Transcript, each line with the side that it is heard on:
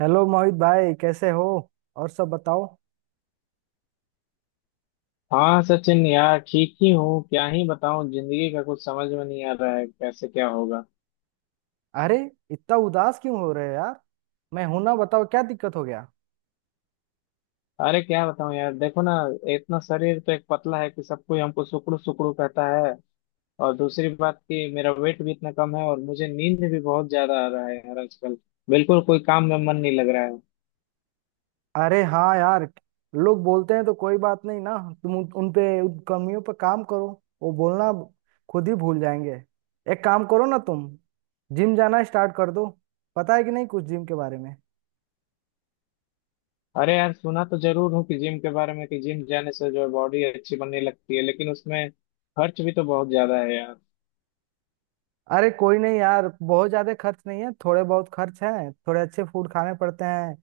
right: Hello Mohit भाई, कैसे हो? और सब बताओ।
left: हाँ सचिन यार ठीक ही हूँ। क्या ही बताऊँ? जिंदगी का कुछ समझ में नहीं आ रहा है, कैसे क्या होगा।
right: अरे, इतना उदास क्यों हो रहे हो यार? मैं हूं ना, बताओ क्या दिक्कत हो गया।
left: अरे क्या बताऊँ यार, देखो ना। इतना शरीर तो एक पतला है कि सब कोई हमको सुकड़ू सुकड़ू कहता है। और दूसरी बात कि मेरा वेट भी इतना कम है और मुझे नींद भी बहुत ज्यादा आ रहा है यार आजकल। बिल्कुल कोई काम में मन नहीं लग रहा है।
right: अरे हाँ यार, लोग बोलते हैं तो कोई बात नहीं ना। तुम उन उन पे उन कमियों पे काम करो, वो बोलना खुद ही भूल जाएंगे। एक काम करो ना तुम, जिम जाना स्टार्ट कर दो। पता है कि नहीं कुछ जिम के बारे में?
left: अरे यार, सुना तो जरूर हूँ कि जिम के बारे में, कि जिम जाने से जो बॉडी अच्छी बनने लगती है, लेकिन उसमें खर्च भी तो बहुत ज्यादा है यार।
right: अरे कोई नहीं यार, बहुत ज्यादा खर्च नहीं है, थोड़े बहुत खर्च हैं, थोड़े अच्छे फूड खाने पड़ते हैं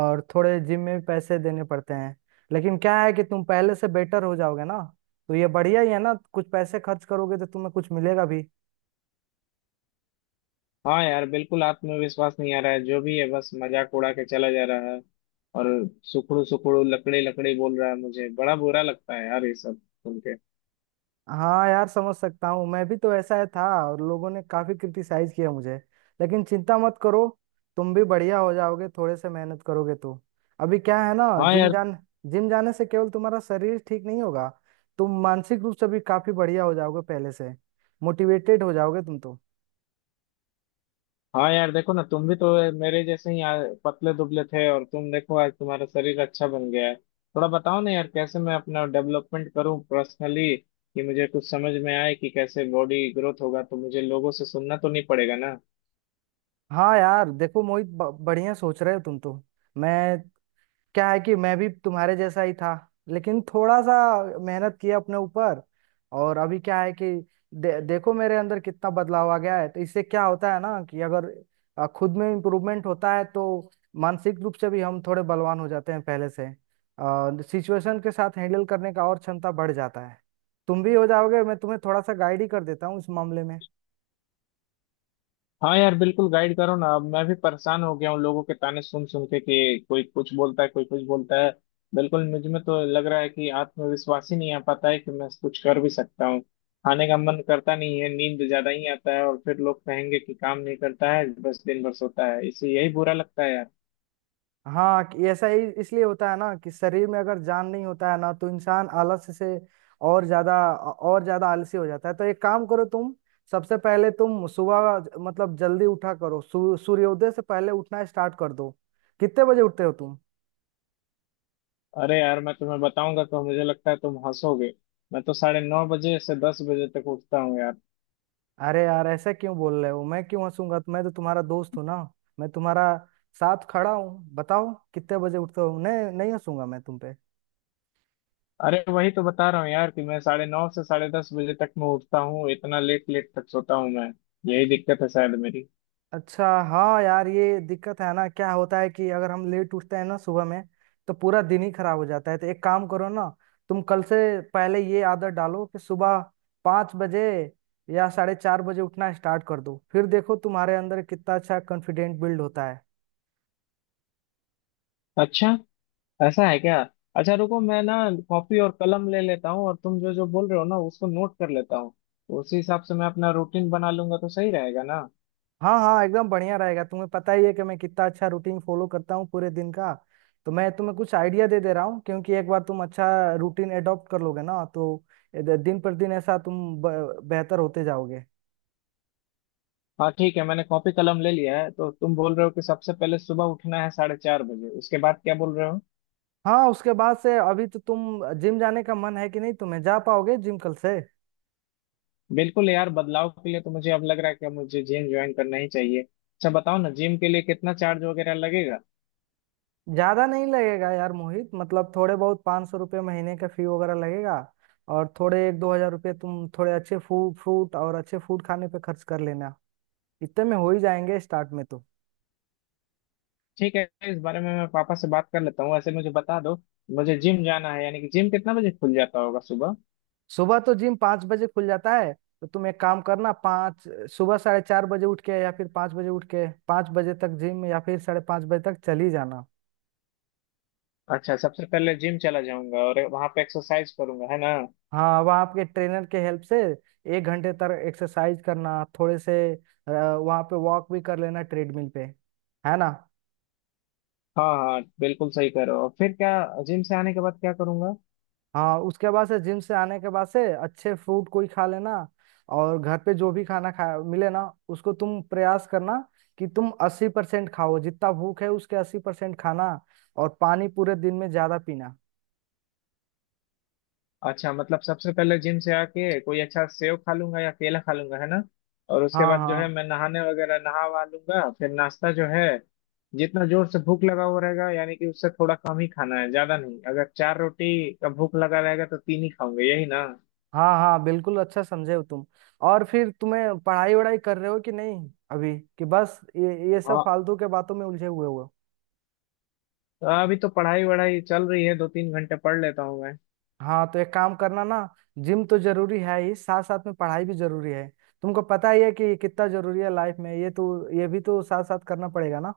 right: और थोड़े जिम में भी पैसे देने पड़ते हैं। लेकिन क्या है कि तुम पहले से बेटर हो जाओगे ना, तो ये बढ़िया ही है ना, कुछ पैसे खर्च करोगे तो तुम्हें कुछ मिलेगा भी।
left: हाँ यार, बिल्कुल आत्मविश्वास नहीं आ रहा है, जो भी है बस मजाक उड़ा के चला जा रहा है। और सुखड़ू सुखड़ू लकड़ी लकड़ी बोल रहा है, मुझे बड़ा बुरा लगता है यार ये सब सुन के।
right: हाँ यार, समझ सकता हूँ, मैं भी तो ऐसा है था। और लोगों ने काफी क्रिटिसाइज किया मुझे। लेकिन चिंता मत करो, तुम भी बढ़िया हो जाओगे, थोड़े से मेहनत करोगे तो। अभी क्या है ना,
left: हाँ
right: जिम
left: यार।
right: जान, जिम जाने से केवल तुम्हारा शरीर ठीक नहीं होगा, तुम मानसिक रूप से भी काफी बढ़िया हो जाओगे पहले से। मोटिवेटेड हो जाओगे तुम तो।
left: हाँ यार, देखो ना, तुम भी तो मेरे जैसे ही यार पतले दुबले थे, और तुम देखो आज तुम्हारा शरीर अच्छा बन गया है। थोड़ा बताओ ना यार कैसे मैं अपना डेवलपमेंट करूँ पर्सनली, कि मुझे कुछ समझ में आए कि कैसे बॉडी ग्रोथ होगा, तो मुझे लोगों से सुनना तो नहीं पड़ेगा ना।
right: हाँ यार, देखो मोहित, बढ़िया सोच रहे हो तुम तो। मैं, क्या है कि मैं भी तुम्हारे जैसा ही था, लेकिन थोड़ा सा मेहनत किया अपने ऊपर। और अभी क्या है कि देखो मेरे अंदर कितना बदलाव आ गया है। तो इससे क्या होता है ना कि अगर खुद में इम्प्रूवमेंट होता है तो मानसिक रूप से भी हम थोड़े बलवान हो जाते हैं पहले से। सिचुएशन के साथ हैंडल करने का और क्षमता बढ़ जाता है। तुम भी हो जाओगे। मैं तुम्हें थोड़ा सा गाइड ही कर देता हूँ इस मामले में।
left: हाँ यार, बिल्कुल गाइड करो ना, अब मैं भी परेशान हो गया हूँ लोगों के ताने सुन सुन के, कि कोई कुछ बोलता है, कोई कुछ बोलता है। बिल्कुल मुझ में तो लग रहा है कि आत्मविश्वास ही नहीं आ पाता है कि मैं कुछ कर भी सकता हूँ। खाने का मन करता नहीं है, नींद ज्यादा ही आता है, और फिर लोग कहेंगे कि काम नहीं करता है बस दिन भर सोता है, इसे यही बुरा लगता है यार।
right: हाँ, कि ऐसा ही इसलिए होता है ना कि शरीर में अगर जान नहीं होता है ना तो इंसान आलस से और ज्यादा आलसी हो जाता है। तो एक काम करो तुम, सबसे पहले तुम सुबह मतलब जल्दी उठा करो। सूर्योदय से पहले उठना स्टार्ट कर दो। कितने बजे उठते हो तुम?
left: अरे यार मैं तुम्हें बताऊंगा तो मुझे लगता है तुम हंसोगे। मैं तो 9:30 बजे से 10 बजे तक उठता हूँ यार।
right: अरे यार, ऐसा क्यों बोल रहे हो? मैं क्यों हंसूंगा, मैं तो तुम्हारा दोस्त हूँ ना। मैं तुम्हारा साथ खड़ा हूँ, बताओ कितने बजे उठते हो, नहीं नहीं हंसूंगा मैं तुम पे।
left: अरे, वही तो बता रहा हूँ यार, कि मैं 9:30 से 10:30 बजे तक मैं उठता हूँ, इतना लेट लेट तक सोता हूँ मैं। यही दिक्कत है शायद मेरी।
right: अच्छा, हाँ यार, ये दिक्कत है ना, क्या होता है कि अगर हम लेट उठते हैं ना सुबह में, तो पूरा दिन ही खराब हो जाता है। तो एक काम करो ना तुम, कल से पहले ये आदत डालो कि सुबह 5 बजे या 4:30 बजे उठना स्टार्ट कर दो। फिर देखो तुम्हारे अंदर कितना अच्छा कॉन्फिडेंट बिल्ड होता है।
left: अच्छा, ऐसा है क्या? अच्छा रुको, मैं ना कॉपी और कलम ले लेता हूँ और तुम जो जो बोल रहे हो ना उसको नोट कर लेता हूँ। उसी हिसाब से मैं अपना रूटीन बना लूंगा तो सही रहेगा ना।
right: हाँ हाँ, एकदम बढ़िया रहेगा। तुम्हें पता ही है कि मैं कितना अच्छा रूटीन फॉलो करता हूँ पूरे दिन का। तो मैं तुम्हें कुछ आइडिया दे दे रहा हूँ, क्योंकि एक बार तुम अच्छा रूटीन एडॉप्ट कर लोगे ना तो दिन पर दिन ऐसा तुम बेहतर होते जाओगे।
left: हाँ ठीक है, मैंने कॉपी कलम ले लिया है, तो तुम बोल रहे हो कि सबसे पहले सुबह उठना है 4:30 बजे, उसके बाद क्या बोल रहे हो?
right: हाँ, उसके बाद से अभी तो तुम जिम जाने का मन है कि नहीं? तुम्हें जा पाओगे जिम कल से?
left: बिल्कुल यार, बदलाव के लिए तो मुझे अब लग रहा है कि मुझे जिम ज्वाइन करना ही चाहिए। अच्छा, बताओ ना जिम के लिए कितना चार्ज वगैरह लगेगा।
right: ज्यादा नहीं लगेगा यार मोहित, मतलब थोड़े बहुत 500 रुपये महीने का फी वगैरह लगेगा। और थोड़े एक दो हजार रुपये तुम थोड़े अच्छे फूड फ्रूट और अच्छे फूड खाने पे खर्च कर लेना। इतने में हो ही जाएंगे स्टार्ट में तो।
left: ठीक है, इस बारे में मैं पापा से बात कर लेता हूँ, वैसे मुझे बता दो, मुझे जिम जाना है, यानी कि जिम कितना बजे खुल जाता होगा सुबह।
right: सुबह तो जिम 5 बजे खुल जाता है। तो तुम एक काम करना, पाँच सुबह 4:30 बजे उठ के या फिर 5 बजे उठ के 5 बजे तक जिम या फिर 5:30 बजे तक चली जाना।
left: अच्छा सबसे पहले जिम चला जाऊंगा और वहां पे एक्सरसाइज करूंगा, है ना?
right: हाँ, वहाँ आपके ट्रेनर के हेल्प से एक घंटे तक एक्सरसाइज करना। थोड़े से वहाँ पे वॉक भी कर लेना ट्रेडमिल पे, है ना।
left: हाँ हाँ बिल्कुल सही करो, और फिर क्या? जिम से आने के बाद क्या करूंगा?
right: हाँ, उसके बाद से जिम से आने के बाद से अच्छे फ्रूट कोई खा लेना। और घर पे जो भी खाना खा मिले ना, उसको तुम प्रयास करना कि तुम 80% खाओ। जितना भूख है उसके 80% खाना। और पानी पूरे दिन में ज्यादा पीना।
left: अच्छा, मतलब सबसे पहले जिम से आके कोई अच्छा सेव खा लूंगा या केला खा लूंगा, है ना? और उसके
right: हाँ
left: बाद जो है
right: हाँ।
left: मैं नहाने वगैरह नहा वहा लूंगा, फिर नाश्ता जो है जितना जोर से भूख लगा हुआ रहेगा यानी कि उससे थोड़ा कम ही खाना है, ज्यादा नहीं। अगर चार रोटी का भूख लगा रहेगा तो तीन ही खाऊंगे, यही ना?
right: हाँ हाँ बिल्कुल, अच्छा समझे हो तुम। और फिर तुम्हें पढ़ाई वढ़ाई कर रहे हो कि नहीं अभी, कि बस ये सब
left: हाँ,
right: फालतू के बातों में उलझे हुए हो?
left: तो अभी तो पढ़ाई वढ़ाई चल रही है, 2-3 घंटे पढ़ लेता हूँ मैं।
right: हाँ, तो एक काम करना ना, जिम तो जरूरी है ही, साथ साथ में पढ़ाई भी जरूरी है। तुमको पता ही है कि कितना जरूरी है लाइफ में ये, तो ये भी तो साथ साथ करना पड़ेगा ना।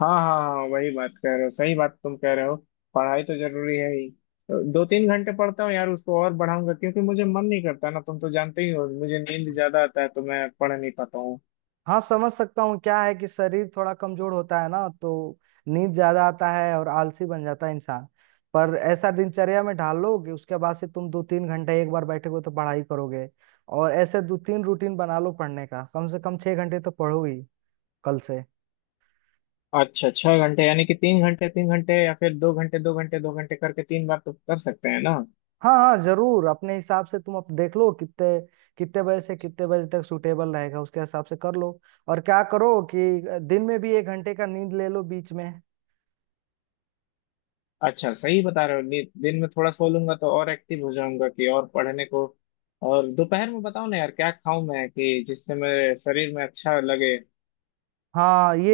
left: हाँ हाँ हाँ, वही बात कह रहे हो, सही बात तुम कह रहे हो। पढ़ाई तो जरूरी है ही, 2-3 घंटे पढ़ता हूँ यार, उसको और बढ़ाऊंगा, क्योंकि मुझे मन नहीं करता ना, तुम तो जानते ही हो मुझे नींद ज्यादा आता है तो मैं पढ़ नहीं पाता हूँ।
right: हाँ, समझ सकता हूँ, क्या है कि शरीर थोड़ा कमजोर होता है ना तो नींद ज्यादा आता है और आलसी बन जाता है इंसान। पर ऐसा दिनचर्या में ढाल लो कि उसके बाद से तुम 2-3 घंटे एक बार बैठोगे तो पढ़ाई करोगे। और ऐसे दो तीन रूटीन बना लो पढ़ने का। कम से कम 6 घंटे तो पढ़ो ही कल से।
left: अच्छा 6 घंटे, यानी कि 3 घंटे 3 घंटे या फिर 2 घंटे 2 घंटे 2 घंटे करके तीन बार तो कर सकते हैं ना।
right: हाँ हाँ जरूर, अपने हिसाब से तुम अप देख लो कितने, कितने बजे से कितने बजे तक सूटेबल रहेगा उसके हिसाब से कर लो। और क्या करो कि दिन में भी एक घंटे का नींद ले लो बीच में।
left: अच्छा सही बता रहे हो। दिन में थोड़ा सो लूंगा तो और एक्टिव हो जाऊंगा कि और पढ़ने को। और दोपहर में बताओ ना यार क्या खाऊं मैं कि जिससे मेरे शरीर में अच्छा लगे।
right: हाँ ये,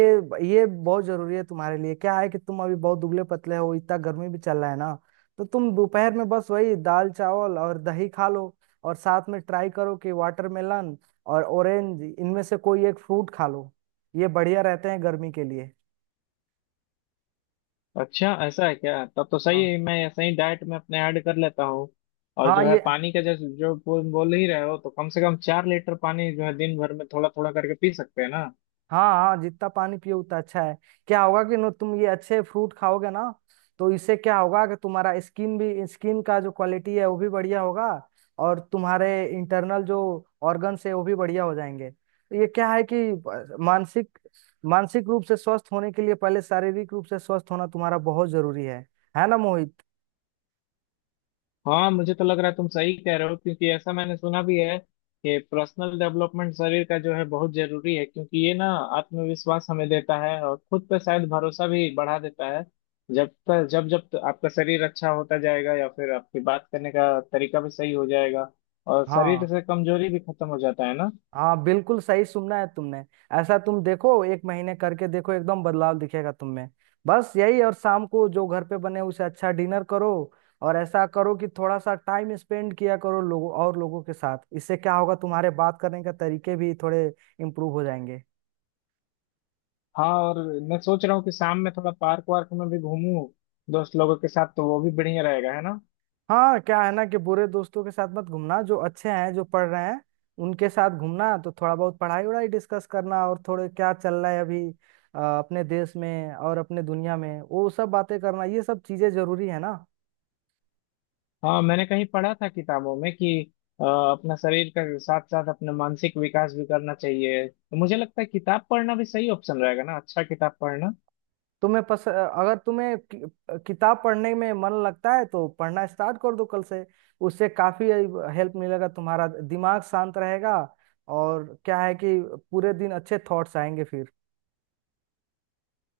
right: बहुत जरूरी है तुम्हारे लिए। क्या है कि तुम अभी बहुत दुबले पतले हो, इतना गर्मी भी चल रहा है ना। तो तुम दोपहर में बस वही दाल चावल और दही खा लो। और साथ में ट्राई करो कि वाटरमेलन और ऑरेंज, इनमें से कोई एक फ्रूट खा लो। ये बढ़िया रहते हैं गर्मी के लिए।
left: अच्छा ऐसा है क्या, तब तो सही
right: हाँ
left: है, मैं ये सही डाइट में अपने ऐड कर लेता हूँ। और
right: हाँ
left: जो है
right: ये,
left: पानी का, जैसे जो बोल बोल ही रहे हो, तो कम से कम 4 लीटर पानी जो है दिन भर में थोड़ा थोड़ा करके पी सकते हैं ना।
right: हाँ हाँ, जितना पानी पियो उतना अच्छा है। क्या होगा कि नो तुम ये अच्छे फ्रूट खाओगे ना, तो इससे क्या होगा कि तुम्हारा स्किन का जो क्वालिटी है वो भी बढ़िया होगा। और तुम्हारे इंटरनल जो ऑर्गन्स है वो भी बढ़िया हो जाएंगे। तो ये क्या है कि मानसिक मानसिक रूप से स्वस्थ होने के लिए पहले शारीरिक रूप से स्वस्थ होना तुम्हारा बहुत जरूरी है ना मोहित?
left: हाँ मुझे तो लग रहा है तुम सही कह रहे हो, क्योंकि ऐसा मैंने सुना भी है कि पर्सनल डेवलपमेंट शरीर का जो है बहुत जरूरी है, क्योंकि ये ना आत्मविश्वास हमें देता है और खुद पे शायद भरोसा भी बढ़ा देता है। जब तक आपका शरीर अच्छा होता जाएगा या फिर आपकी बात करने का तरीका भी सही हो जाएगा, और
right: हाँ
left: शरीर से कमजोरी भी खत्म हो जाता है ना।
right: हाँ बिल्कुल, सही सुनना है तुमने। ऐसा तुम देखो, एक महीने करके देखो, एकदम बदलाव दिखेगा तुम में। बस यही। और शाम को जो घर पे बने उसे अच्छा डिनर करो। और ऐसा करो कि थोड़ा सा टाइम स्पेंड किया करो लोगों और लोगों के साथ, इससे क्या होगा तुम्हारे बात करने के तरीके भी थोड़े इम्प्रूव हो जाएंगे।
left: हाँ, और मैं सोच रहा हूँ कि शाम में थोड़ा पार्क वार्क में भी घूमूं दोस्त लोगों के साथ, तो वो भी बढ़िया रहेगा, है ना।
right: हाँ, क्या है ना कि बुरे दोस्तों के साथ मत घूमना। जो अच्छे हैं, जो पढ़ रहे हैं उनके साथ घूमना। तो थोड़ा बहुत पढ़ाई वढ़ाई डिस्कस करना। और थोड़े क्या चल रहा है अभी अपने देश में और अपने दुनिया में, वो सब बातें करना। ये सब चीजें जरूरी है ना।
left: हाँ, मैंने कहीं पढ़ा था किताबों में कि अपना शरीर का साथ साथ अपना मानसिक विकास भी करना चाहिए, तो मुझे लगता है किताब पढ़ना भी सही ऑप्शन रहेगा ना, अच्छा किताब पढ़ना।
right: तुम्हें पस अगर तुम्हें किताब पढ़ने में मन लगता है तो पढ़ना स्टार्ट कर दो कल से। उससे काफी हेल्प मिलेगा। तुम्हारा दिमाग शांत रहेगा। और क्या है कि पूरे दिन अच्छे थॉट्स आएंगे फिर।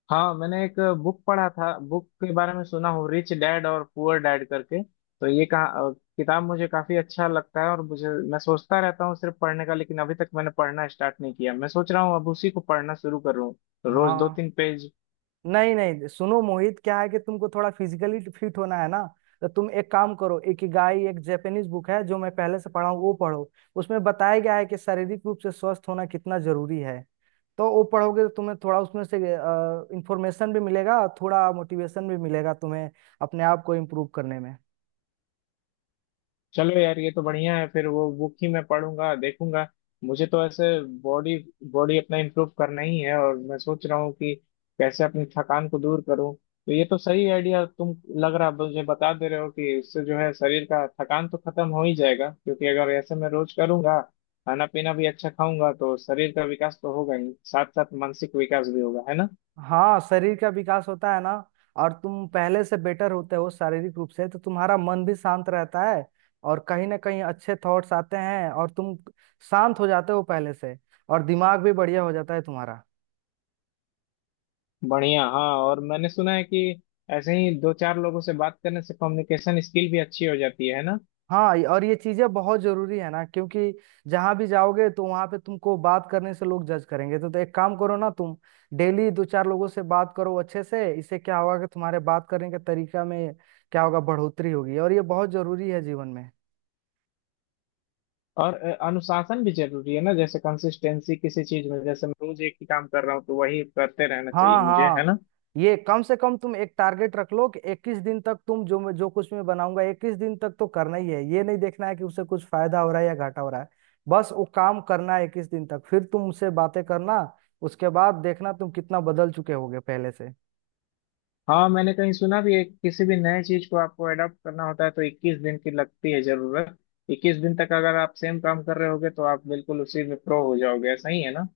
left: हाँ, मैंने एक बुक पढ़ा था, बुक के बारे में सुना हूँ रिच डैड और पुअर डैड करके, तो किताब मुझे काफी अच्छा लगता है और मुझे मैं सोचता रहता हूँ सिर्फ पढ़ने का, लेकिन अभी तक मैंने पढ़ना स्टार्ट नहीं किया। मैं सोच रहा हूँ अब उसी को पढ़ना शुरू करूँ, रोज दो
right: हाँ।
left: तीन पेज
right: नहीं नहीं सुनो मोहित, क्या है कि तुमको थोड़ा फिजिकली फिट होना है ना, तो तुम एक काम करो, इकिगाई एक जापानीज बुक है जो मैं पहले से पढ़ा हूँ, वो पढ़ो। उसमें बताया गया है कि शारीरिक रूप से स्वस्थ होना कितना जरूरी है। तो वो पढ़ोगे तो तुम्हें थोड़ा उसमें से इंफॉर्मेशन भी मिलेगा और थोड़ा मोटिवेशन भी मिलेगा तुम्हें अपने आप को इम्प्रूव करने में।
left: चलो यार, ये तो बढ़िया है, फिर वो बुक ही मैं पढ़ूंगा देखूंगा। मुझे तो ऐसे बॉडी बॉडी अपना इम्प्रूव करना ही है, और मैं सोच रहा हूँ कि कैसे अपनी थकान को दूर करूँ। तो ये तो सही आइडिया तुम लग रहा मुझे बता दे रहे हो कि इससे जो है शरीर का थकान तो खत्म हो ही जाएगा, क्योंकि अगर ऐसे मैं रोज करूंगा, खाना पीना भी अच्छा खाऊंगा तो शरीर का विकास तो होगा ही, साथ साथ मानसिक विकास भी होगा, है ना।
right: हाँ, शरीर का विकास होता है ना, और तुम पहले से बेटर होते हो शारीरिक रूप से, तो तुम्हारा मन भी शांत रहता है। और कहीं ना कहीं अच्छे थॉट्स आते हैं और तुम शांत हो जाते हो पहले से। और दिमाग भी बढ़िया हो जाता है तुम्हारा।
left: बढ़िया, हाँ। और मैंने सुना है कि ऐसे ही दो चार लोगों से बात करने से कम्युनिकेशन स्किल भी अच्छी हो जाती है ना?
right: हाँ और ये चीजें बहुत जरूरी है ना, क्योंकि जहां भी जाओगे तो वहां पे तुमको बात करने से लोग जज करेंगे। तो एक काम करो ना तुम, डेली दो चार लोगों से बात करो अच्छे से, इससे क्या होगा कि तुम्हारे बात करने के तरीका में क्या होगा, बढ़ोतरी होगी। और ये बहुत जरूरी है जीवन में।
left: और अनुशासन भी जरूरी है ना, जैसे कंसिस्टेंसी किसी चीज में, जैसे मैं रोज एक ही काम कर रहा हूँ तो वही करते रहना
right: हाँ
left: चाहिए मुझे, है
right: हाँ,
left: ना?
right: ये कम से कम तुम एक टारगेट रख लो कि 21 दिन तक तुम जो जो कुछ मैं बनाऊंगा 21 दिन तक तो करना ही है। ये नहीं देखना है कि उसे कुछ फायदा हो रहा है या घाटा हो रहा है, बस वो काम करना है 21 दिन तक। फिर तुम उससे बातें करना, उसके बाद देखना तुम कितना बदल चुके होगे पहले से।
left: हाँ मैंने कहीं सुना भी है कि किसी भी नए चीज को आपको एडॉप्ट करना होता है तो 21 दिन की लगती है जरूरत। 21 दिन तक अगर आप सेम काम कर रहे होगे तो आप बिल्कुल उसी में प्रो हो जाओगे, ऐसा ही है ना।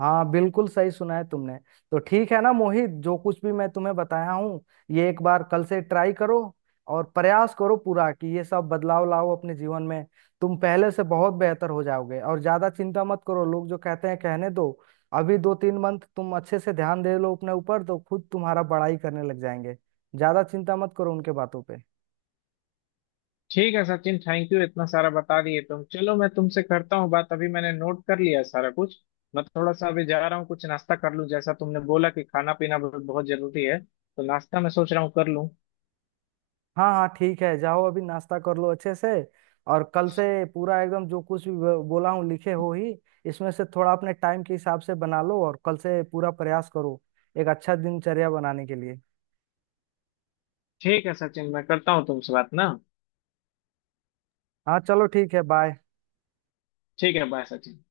right: हाँ बिल्कुल सही सुना है तुमने। तो ठीक है ना मोहित, जो कुछ भी मैं तुम्हें बताया हूँ, ये एक बार कल से ट्राई करो। और प्रयास करो पूरा कि ये सब बदलाव लाओ अपने जीवन में। तुम पहले से बहुत बेहतर हो जाओगे और ज्यादा चिंता मत करो। लोग जो कहते हैं कहने दो। अभी 2-3 मंथ तुम अच्छे से ध्यान दे लो अपने ऊपर तो खुद तुम्हारा बड़ाई करने लग जाएंगे। ज्यादा चिंता मत करो उनके बातों पे।
left: ठीक है सचिन, थैंक यू इतना सारा बता दिए तुम। चलो मैं तुमसे करता हूँ बात, अभी मैंने नोट कर लिया है सारा कुछ। मैं थोड़ा सा अभी जा रहा हूँ कुछ नाश्ता कर लूँ, जैसा तुमने बोला कि खाना पीना बहुत बहुत जरूरी है, तो नाश्ता मैं सोच रहा हूँ कर लूँ।
right: हाँ हाँ ठीक है, जाओ अभी नाश्ता कर लो अच्छे से। और कल से पूरा एकदम जो कुछ भी बोला हूँ लिखे हो ही, इसमें से थोड़ा अपने टाइम के हिसाब से बना लो और कल से पूरा प्रयास करो एक अच्छा दिनचर्या बनाने के लिए।
left: ठीक है सचिन, मैं करता हूँ तुमसे बात ना।
right: हाँ चलो ठीक है, बाय।
left: ठीक है, बाय सचिन।